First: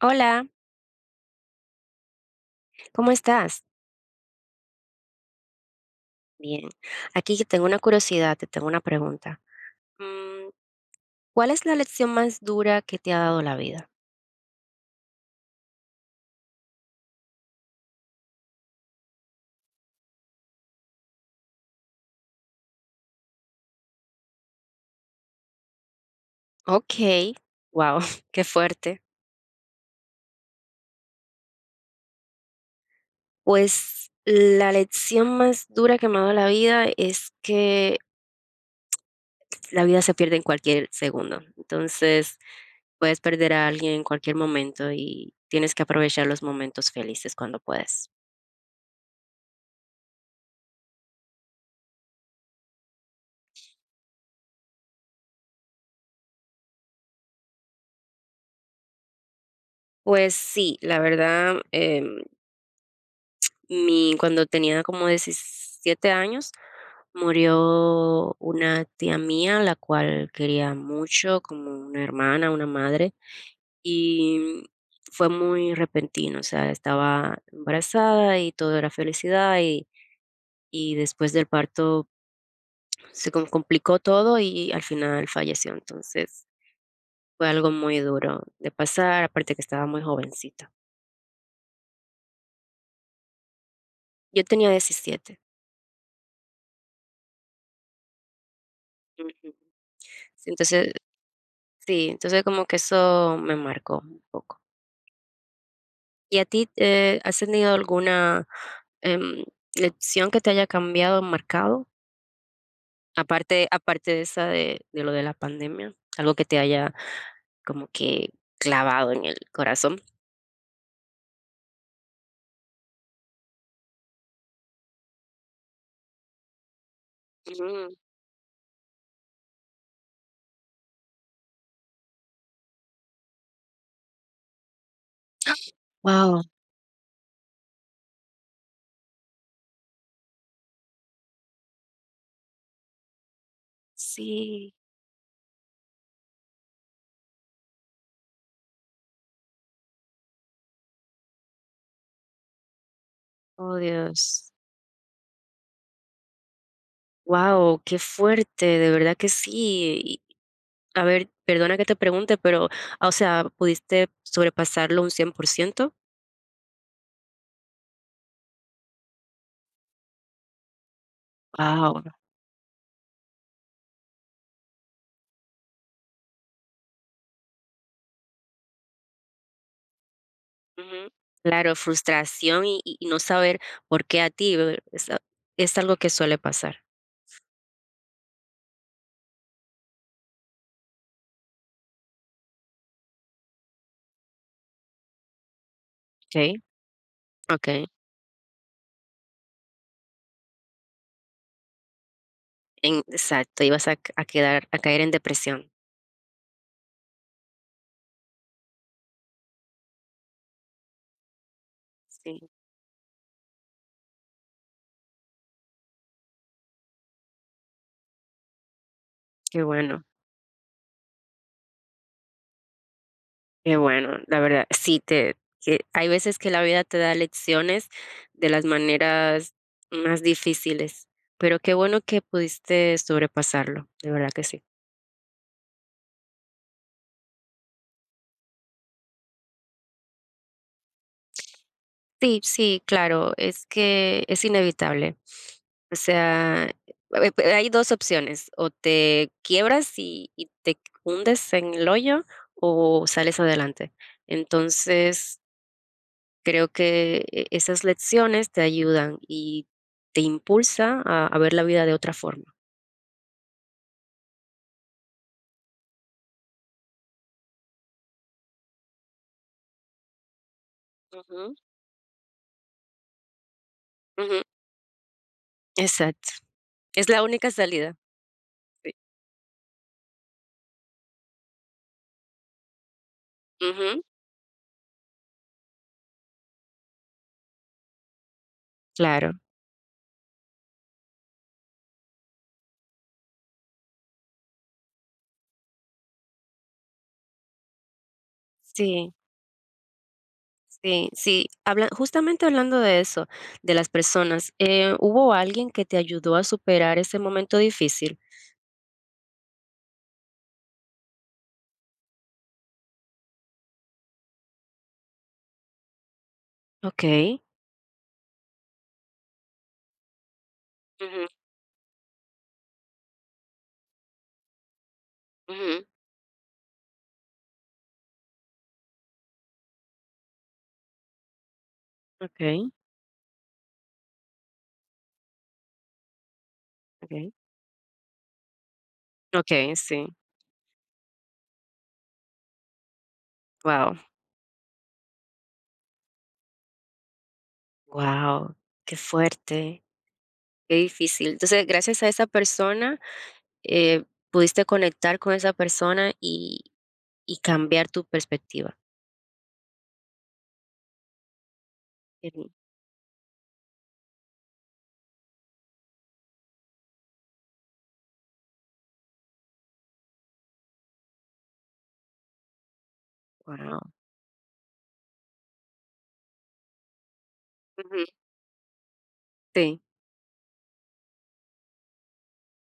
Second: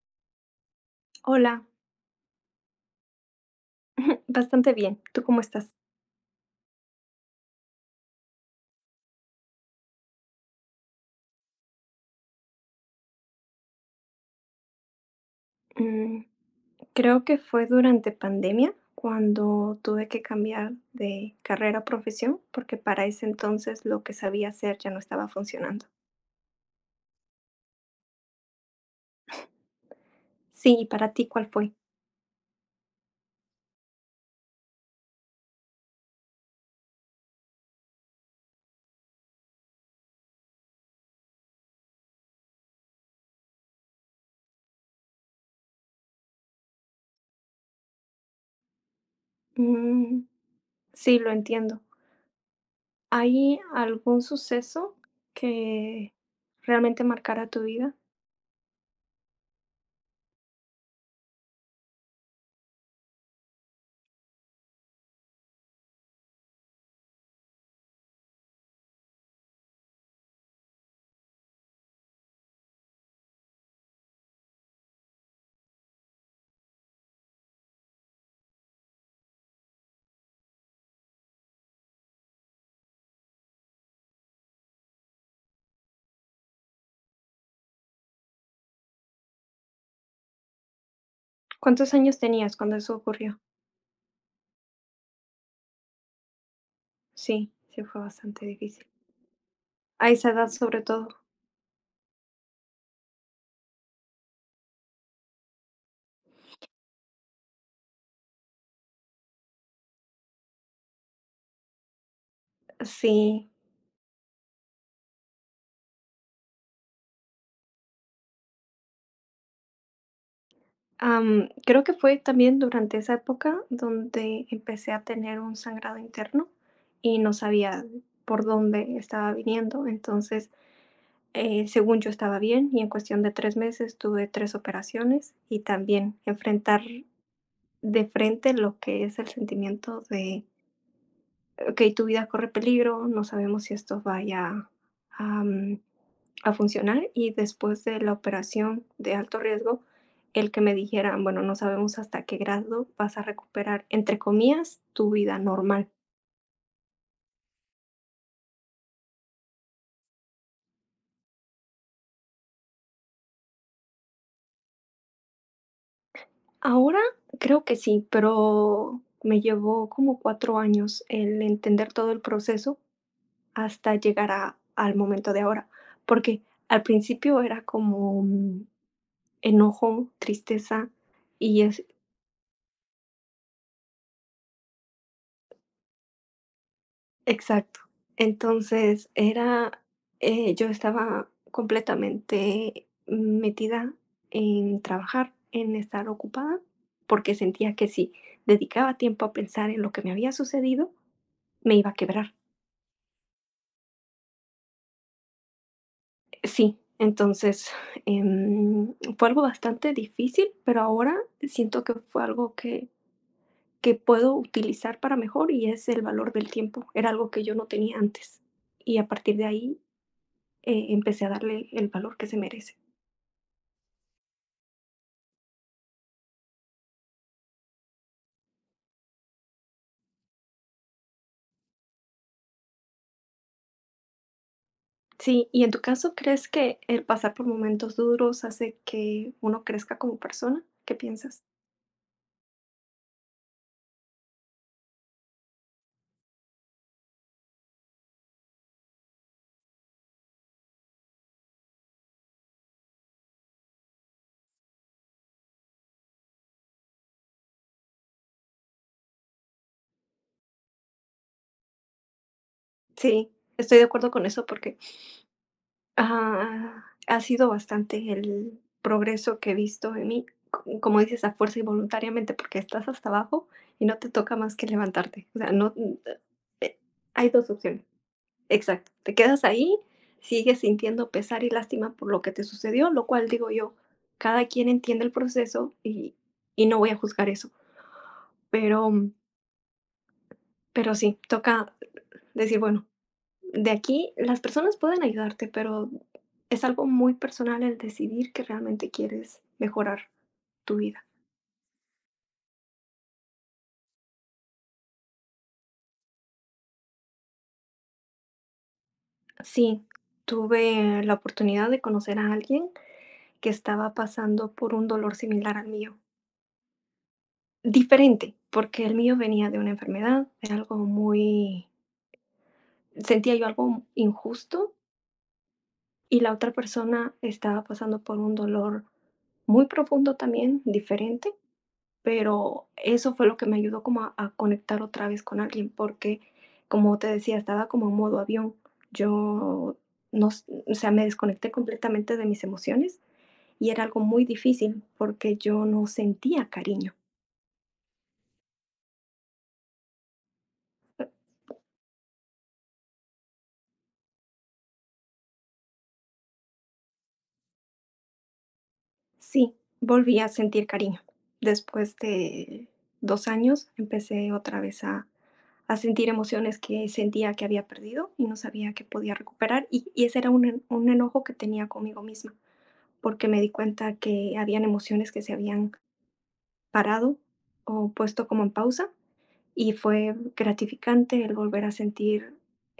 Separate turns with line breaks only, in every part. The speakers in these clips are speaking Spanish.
Hola,
Hola,
¿cómo estás?
bastante bien. ¿Tú cómo estás?
Bien. Aquí que tengo una curiosidad, te tengo una pregunta. Mm, ¿Cuál es la lección más dura que te ha dado la vida?
Mm, Creo que fue durante pandemia cuando tuve que cambiar de carrera a profesión, porque para ese entonces lo que sabía hacer ya no estaba funcionando.
Ok, wow, qué fuerte.
Sí, ¿y para ti cuál fue?
Pues la lección más dura que me ha dado la vida es que la vida se pierde en cualquier segundo. Entonces, puedes perder a alguien en cualquier momento y tienes que aprovechar los momentos felices cuando puedes.
Mm, sí, lo entiendo. ¿Hay algún suceso que realmente marcara tu vida?
Pues sí, la verdad, Mi cuando tenía como 17 años, murió una tía mía, la cual quería mucho, como una hermana, una madre, y fue muy repentino, o sea, estaba embarazada y todo era felicidad, y después del parto se complicó todo y al final falleció, entonces, fue algo muy duro de pasar, aparte que estaba muy jovencita.
¿Cuántos años tenías cuando eso ocurrió?
Yo tenía 17.
Sí, sí fue bastante difícil.
Ujú.
A esa edad
Sí,
sobre
entonces
todo.
Sí, entonces como que eso me marcó un poco. ¿Y a ti, has tenido alguna, em, lección que te haya cambiado, marcado?
Sí,
Aparte de esa de lo de la pandemia, algo que te haya como que clavado en el corazón.
Creo que fue también durante esa época donde empecé a tener un sangrado interno y no sabía por dónde estaba viniendo. Entonces, según yo estaba bien y en cuestión de 3 meses tuve tres operaciones y también
Wow,
enfrentar de frente lo que es el sentimiento de ok, tu vida corre peligro, no sabemos si esto vaya
sí,
a, mm, a funcionar. Y después de la operación de alto riesgo, el que me dijeran, bueno, no sabemos hasta qué grado vas a
oh,
recuperar, entre
Dios,
comillas, tu vida normal.
wow, qué fuerte, de verdad que sí. Y, a ver, perdona que te pregunte, pero, o sea, ¿pudiste sobrepasarlo un 100%?
Ahora creo que sí, pero me llevó como 4 años el entender
Wow.
todo el proceso hasta llegar al momento de ahora, porque al principio era como enojo, tristeza
Ujú.
y,
Claro,
es-
frustración y no saber por qué a ti, es algo que suele pasar.
Exacto. Entonces era, yo estaba completamente metida en trabajar, en estar ocupada,
¿Ok?
porque sentía
Okey,
que si dedicaba tiempo a pensar en lo que me había sucedido, me iba a quebrar.
en exacto, ibas a c a quedar a caer en depresión.
Sí, entonces, fue algo bastante difícil, pero ahora siento que fue
Sí,
algo que puedo utilizar para mejor y es el valor del tiempo. Era algo que yo no tenía antes. Y a partir de
qué
ahí
bueno,
empecé a darle el valor que se merece.
qué bueno, la verdad, sí te que hay veces que la vida te da lecciones de las maneras más difíciles, pero qué bueno que pudiste sobrepasarlo, de verdad que sí.
Sí, y en tu caso, ¿crees que el pasar por momentos duros hace que uno crezca como persona? ¿Qué piensas?
Sí, sí, claro, es que es inevitable. O sea, pe hay 2 opciones, o te quiebras y te hundes en el hoyo, o sales adelante. Entonces, creo que esas lecciones te ayudan y te impulsa a ver la vida de otra forma.
Sí, estoy de acuerdo con eso porque ha sido bastante el progreso que he visto en mí, como dices, a
Ujú,
fuerza y voluntariamente, porque estás hasta abajo y no te toca
ujú,
más que levantarte. O sea, no,
exacto.
eh,
Es la
hay
única
dos opciones.
salida. Sí.
Exacto, te quedas ahí, sigues sintiendo pesar y lástima por lo que te sucedió, lo cual digo yo,
Ujú,
cada quien entiende el proceso y no voy a juzgar eso, pero,
claro.
pero sí, toca decir, bueno, de aquí las personas pueden ayudarte, pero es algo muy personal el decidir que realmente
Sí,
quieres mejorar tu vida.
sí, sí. Habla justamente hablando de eso, de las personas, ¿hubo alguien que te ayudó a superar ese momento difícil?
Sí, tuve la oportunidad de conocer a alguien que estaba pasando por un dolor similar al mío.
Okey.
Diferente, porque el mío venía de una enfermedad, de algo
Ujú,
muy. Sentía yo algo injusto,
ujú.
y la otra persona estaba pasando por un dolor muy profundo también, diferente, pero
Okay.
eso fue lo que me ayudó como a conectar otra vez con alguien, porque, como te
Okay.
decía, estaba como en modo avión.
Okay,
Yo
sí.
no s o sea, me desconecté completamente de mis emociones, y era
Wow.
algo muy difícil, porque yo no sentía cariño.
Wow, qué fuerte, qué difícil. Entonces, gracias a esa persona, eh, pudiste conectar con esa persona y cambiar tu perspectiva.
Sí, volví a sentir cariño. Después
Wow,
de 2 años, empecé otra vez a sentir emociones que sentía que había perdido y no sabía que podía recuperar, y ese era un enojo que tenía conmigo misma, porque me di cuenta que habían emociones que se habían parado o puesto como en pausa, y
sí,
fue gratificante el volver a sentir,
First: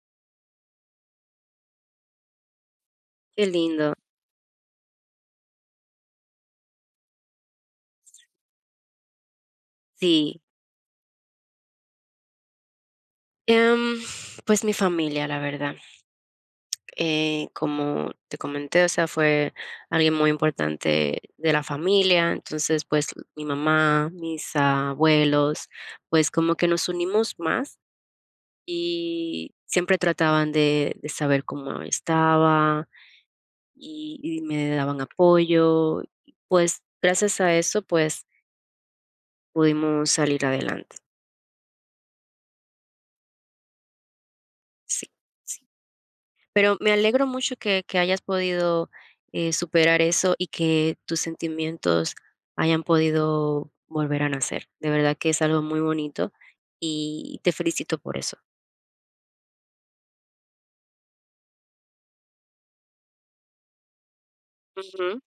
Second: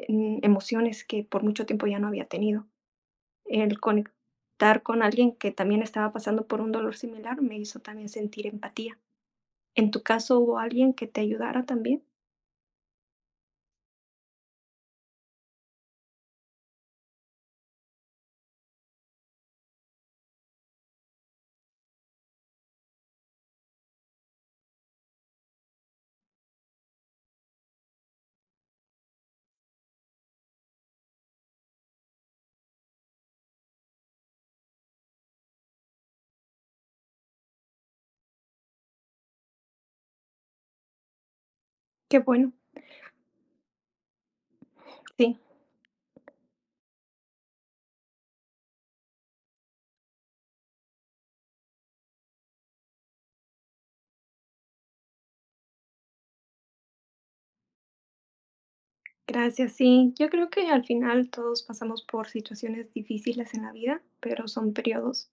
emociones que por mucho tiempo ya no había tenido.
qué
El
lindo.
conectar con alguien que también estaba pasando por un dolor similar me hizo también sentir empatía. ¿En tu caso
Sí.
hubo alguien que te ayudara también?
Em, pues mi familia, la verdad. Eh, como te comenté, o sea, fue alguien muy importante de la familia, entonces, pues, mi mamá, mis abuelos, pues, como que nos unimos más y siempre trataban de saber cómo estaba y me daban apoyo, y pues, gracias a eso, pues, pudimos salir adelante.
Qué bueno, sí,
Sí. Pero me alegro mucho que hayas podido superar eso y que tus sentimientos hayan podido volver a nacer. De verdad que es algo muy bonito y te felicito por eso.
gracias, sí. Yo creo que al final todos pasamos por situaciones difíciles en la vida, pero son
Ujú.
periodos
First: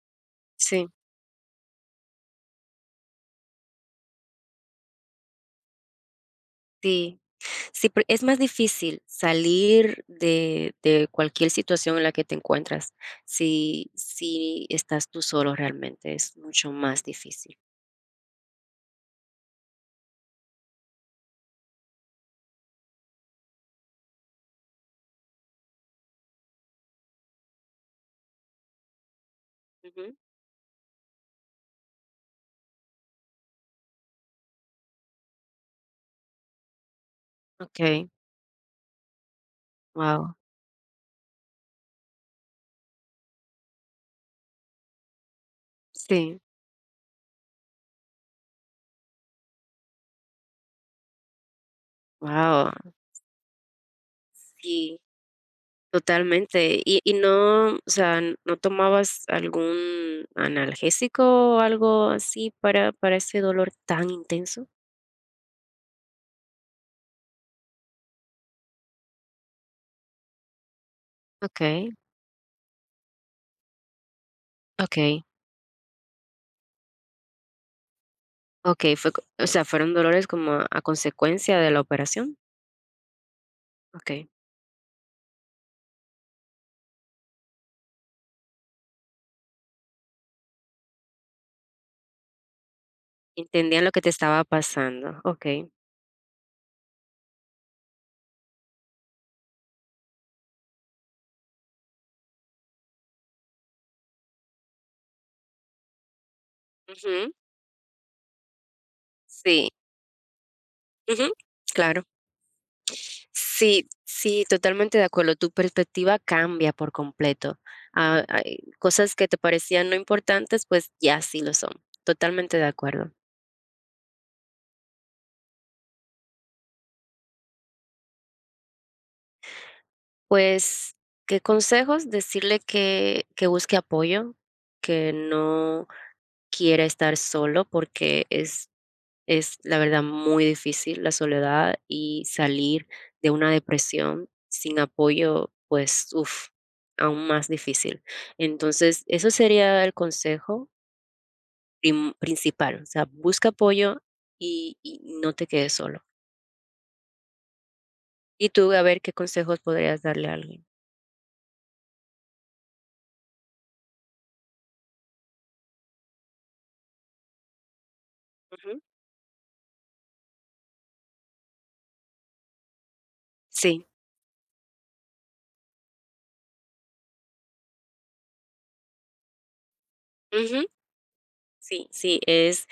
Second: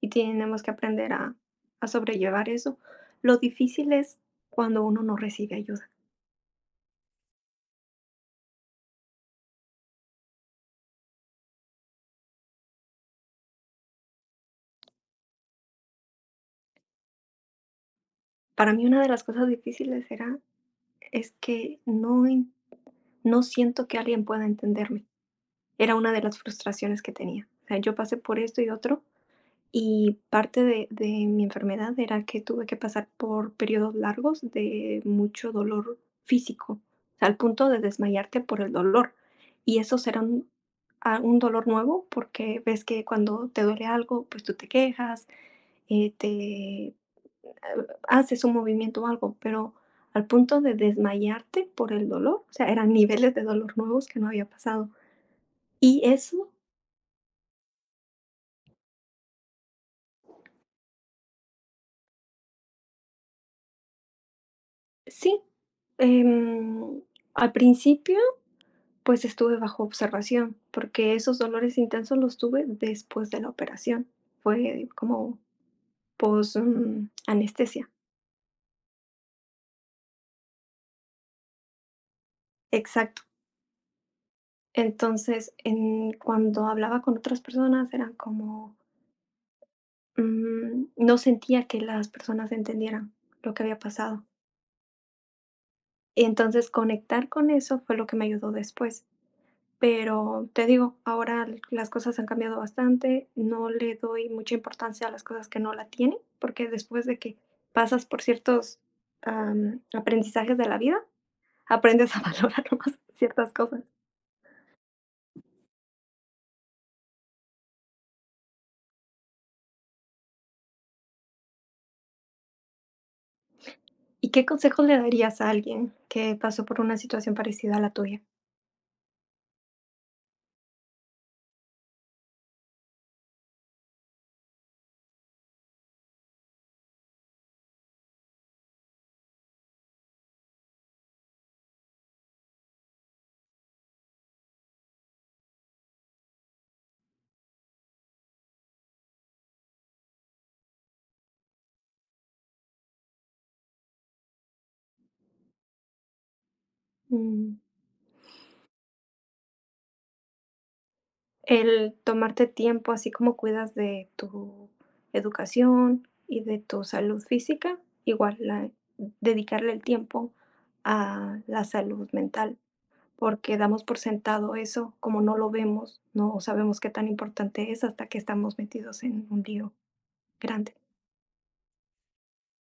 y tenemos que
Sí,
aprender a sobrellevar eso. Lo difícil es cuando uno no recibe ayuda.
sí. Sí, pero es más difícil salir de cualquier situación en la que te encuentras si, si estás tú solo realmente. Es mucho más difícil.
Para mí una de las cosas difíciles era es que no, no siento que alguien pueda entenderme. Era una de las frustraciones que tenía. O sea, yo pasé por esto y otro,
Ujú.
y parte de mi enfermedad era que tuve que pasar por periodos largos de mucho dolor físico, al punto de
Ok,
desmayarte por el dolor. Y esos eran
wow.
un dolor nuevo porque ves que cuando te duele algo, pues tú te quejas,
Sí,
te haces un movimiento o algo, pero al punto de desmayarte por el dolor, o sea,
wow.
eran niveles de dolor nuevos que no había pasado.
Sí.
Y eso.
Totalmente. No, o sea, ¿no tomabas algún analgésico o algo así para ese dolor tan intenso?
Sí, em, al principio, pues estuve bajo observación, porque esos dolores
Okay.
intensos los tuve después de la operación. Fue
Okay.
como pos anestesia.
Okay, fue co o sea, fueron dolores como a consecuencia de la operación.
Exacto.
Okay,
Entonces, cuando hablaba con otras personas, eran como, no sentía que las personas entendieran lo que había
entendían lo que te
pasado.
estaba pasando. Okay.
Y entonces conectar con eso fue lo que me ayudó después. Pero te digo, ahora las cosas han cambiado bastante, no le doy mucha importancia a las cosas que no la tienen, porque después de
Ujú.
que pasas por ciertos,
Sí.
aprendizajes de la vida,
Ujú. Claro.
aprendes a valorar más ciertas cosas.
Sí, sí, totalmente de acuerdo. Tu perspectiva cambia por completo. Ah, hay cosas que te parecían no importantes, pues ya sí lo son. Totalmente de acuerdo.
¿Y qué consejos le darías a alguien que pasó por una situación parecida a la tuya?
Pues, ¿qué consejos? Decirle que busque apoyo, que no quiera estar solo porque es… Es, la verdad, muy difícil la soledad y salir de una depresión sin apoyo, pues, uff, aún más difícil. Entonces, eso sería el consejo principal. O sea, busca apoyo y no te quedes solo.
Mm.
Y tú, a ver qué consejos podrías darle a alguien.
El tomarte tiempo, así como cuidas de tu educación y de tu salud física, igual la
Ujú.
dedicarle el tiempo a la salud mental, porque damos
Sí.
por sentado eso, como no lo vemos, no sabemos qué tan importante es hasta que estamos metidos en un lío
Ujú.
grande.
Sí, sí,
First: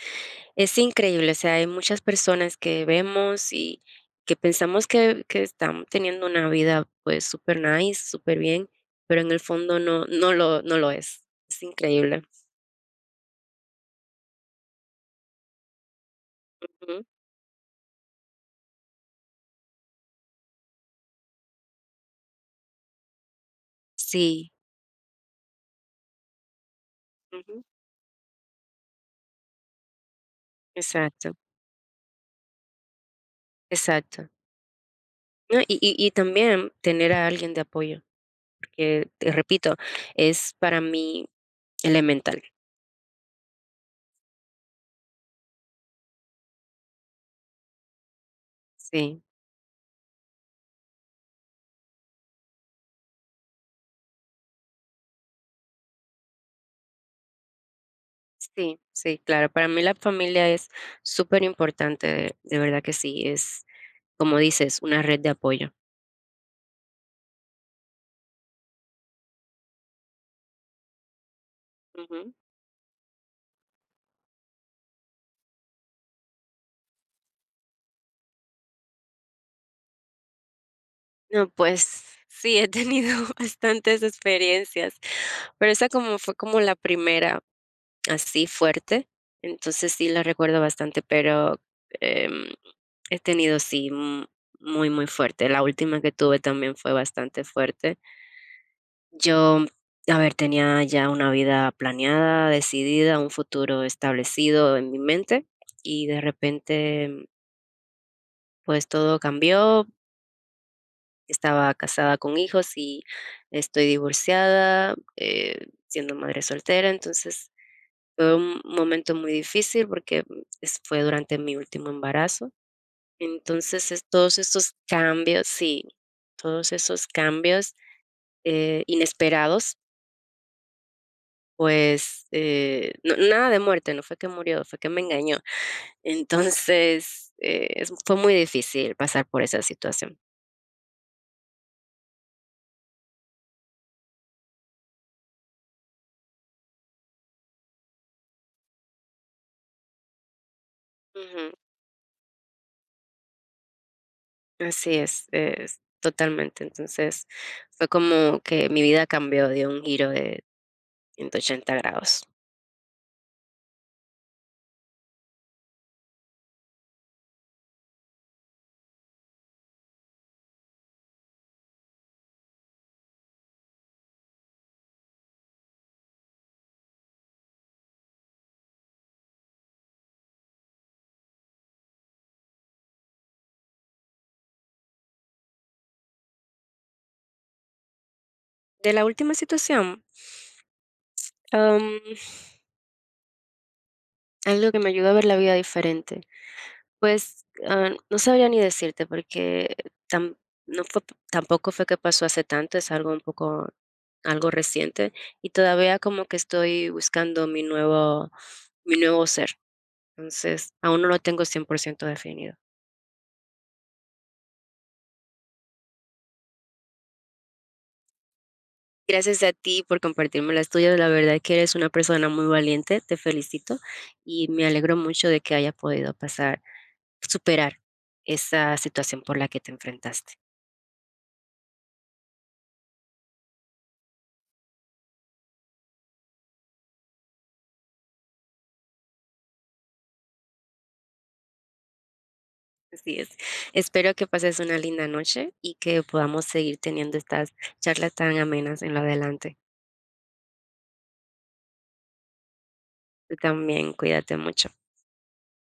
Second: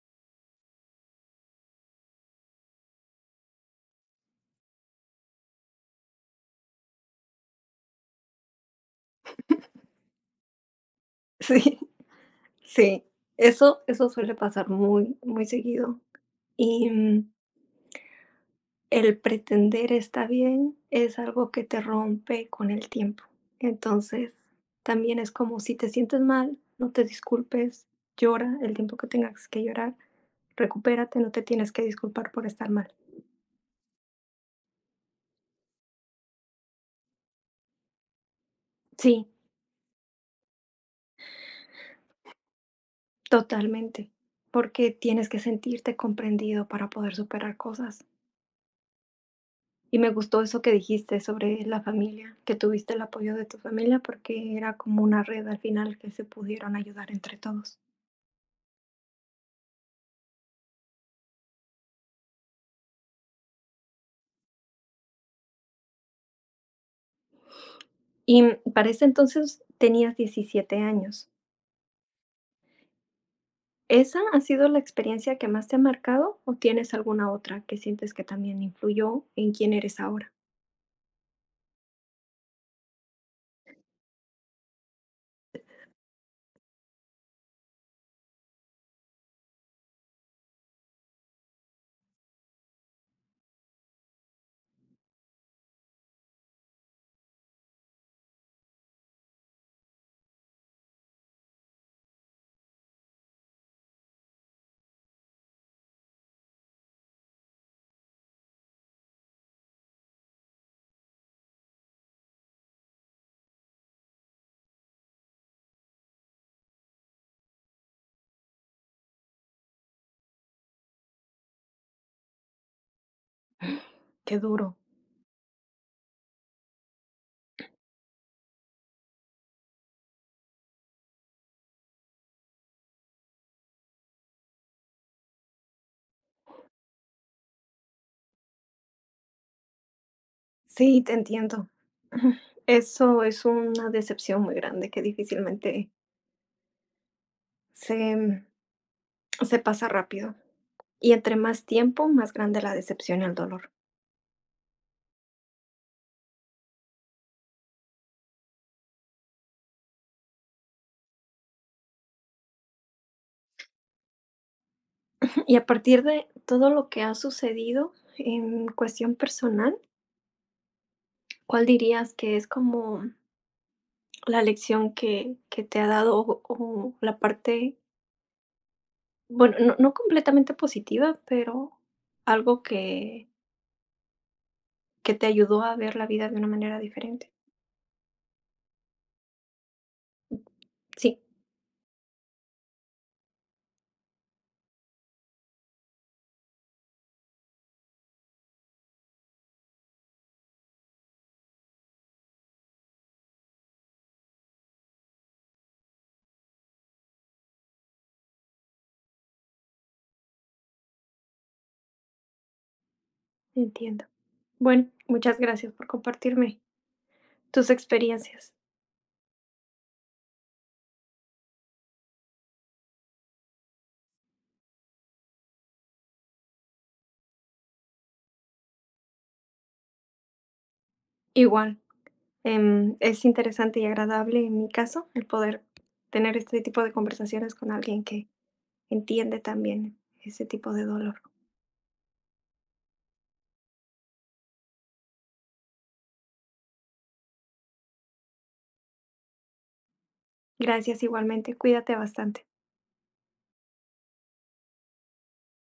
es increíble, o sea, hay muchas personas que vemos y que pensamos que están teniendo una vida, pues, súper nice, súper bien, pero en el fondo no lo no lo es. Es
Sí,
increíble.
sí, eso suele pasar muy, muy seguido. Y,
Ujú.
el pretender está bien, es algo que te rompe con el tiempo. Entonces,
Sí,
también es como si te sientes mal, no te
ujú,
disculpes, llora el tiempo que tengas que llorar, recupérate, no
exacto,
te tienes que disculpar por estar mal.
exacto. No, y también tener a alguien de apoyo, porque
Sí,
te repito, es para mí elemental.
totalmente, porque tienes que sentirte comprendido para poder superar cosas.
Sí,
Y me gustó eso que dijiste sobre la familia, que tuviste el apoyo de tu familia porque era como una red al final que se pudieron ayudar entre todos.
sí, sí, claro, para mí la familia es superimportante, de verdad que sí, es… Como dices, una red de apoyo.
Y para ese entonces tenías 17 años.
Ujú.
¿Esa ha sido la experiencia que más te ha marcado o tienes alguna otra que sientes que también influyó en quién eres ahora?
No, pues sí, he tenido bastantes experiencias, pero esa como fue como la primera así fuerte, entonces sí la recuerdo bastante, pero, em, he tenido sí, muy, muy fuerte. La última que tuve también fue bastante fuerte. Yo, a ver, tenía ya una vida planeada, decidida, un futuro establecido en mi mente y de repente, pues todo cambió. Estaba casada con hijos y estoy divorciada, siendo madre soltera, entonces fue un momento muy difícil porque mm, es fue durante mi último embarazo. Entonces, es todos
Qué
esos
duro.
cambios sí, todos esos cambios, inesperados, pues, no, nada de muerte, no fue que murió, fue que me engañó. Entonces, es fue muy difícil pasar por esa situación.
Sí, te entiendo. Eso es una decepción muy grande que difícilmente se, mm, se pasa rápido. Y entre
Ujú.
más tiempo, más grande la decepción y el dolor.
Así es totalmente. Entonces, fue como que mi vida cambió, dio un giro de 180 grados.
Y a partir de todo lo que ha sucedido en cuestión personal, ¿cuál dirías que es como la lección que te ha dado o la parte, bueno, no completamente positiva, pero algo que te ayudó a ver la vida de una manera diferente.
De la última situación,
Sí,
am, algo que me ayudó a ver la vida diferente, pues, no sabría ni decirte porque tam- no fue, tampoco fue que pasó hace tanto, es algo un poco, algo reciente y todavía como que estoy buscando mi nuevo ser. Entonces, aún no lo tengo 100% definido.
entiendo. Bueno, muchas gracias por compartirme tus experiencias.
Gracias a ti por compartirme las tuyas. La verdad que eres una persona muy valiente, te felicito y me alegro mucho de que haya podido pasar, superar esa situación por la que te enfrentaste.
Igual, es interesante y agradable, en mi caso, el poder tener este tipo de conversaciones con alguien que entiende también ese tipo de dolor.
Así es. Espero que pases una linda noche y que podamos seguir teniendo estas charlas tan amenas en lo adelante.
Gracias igualmente, cuídate bastante.
Tú también, cuídate mucho.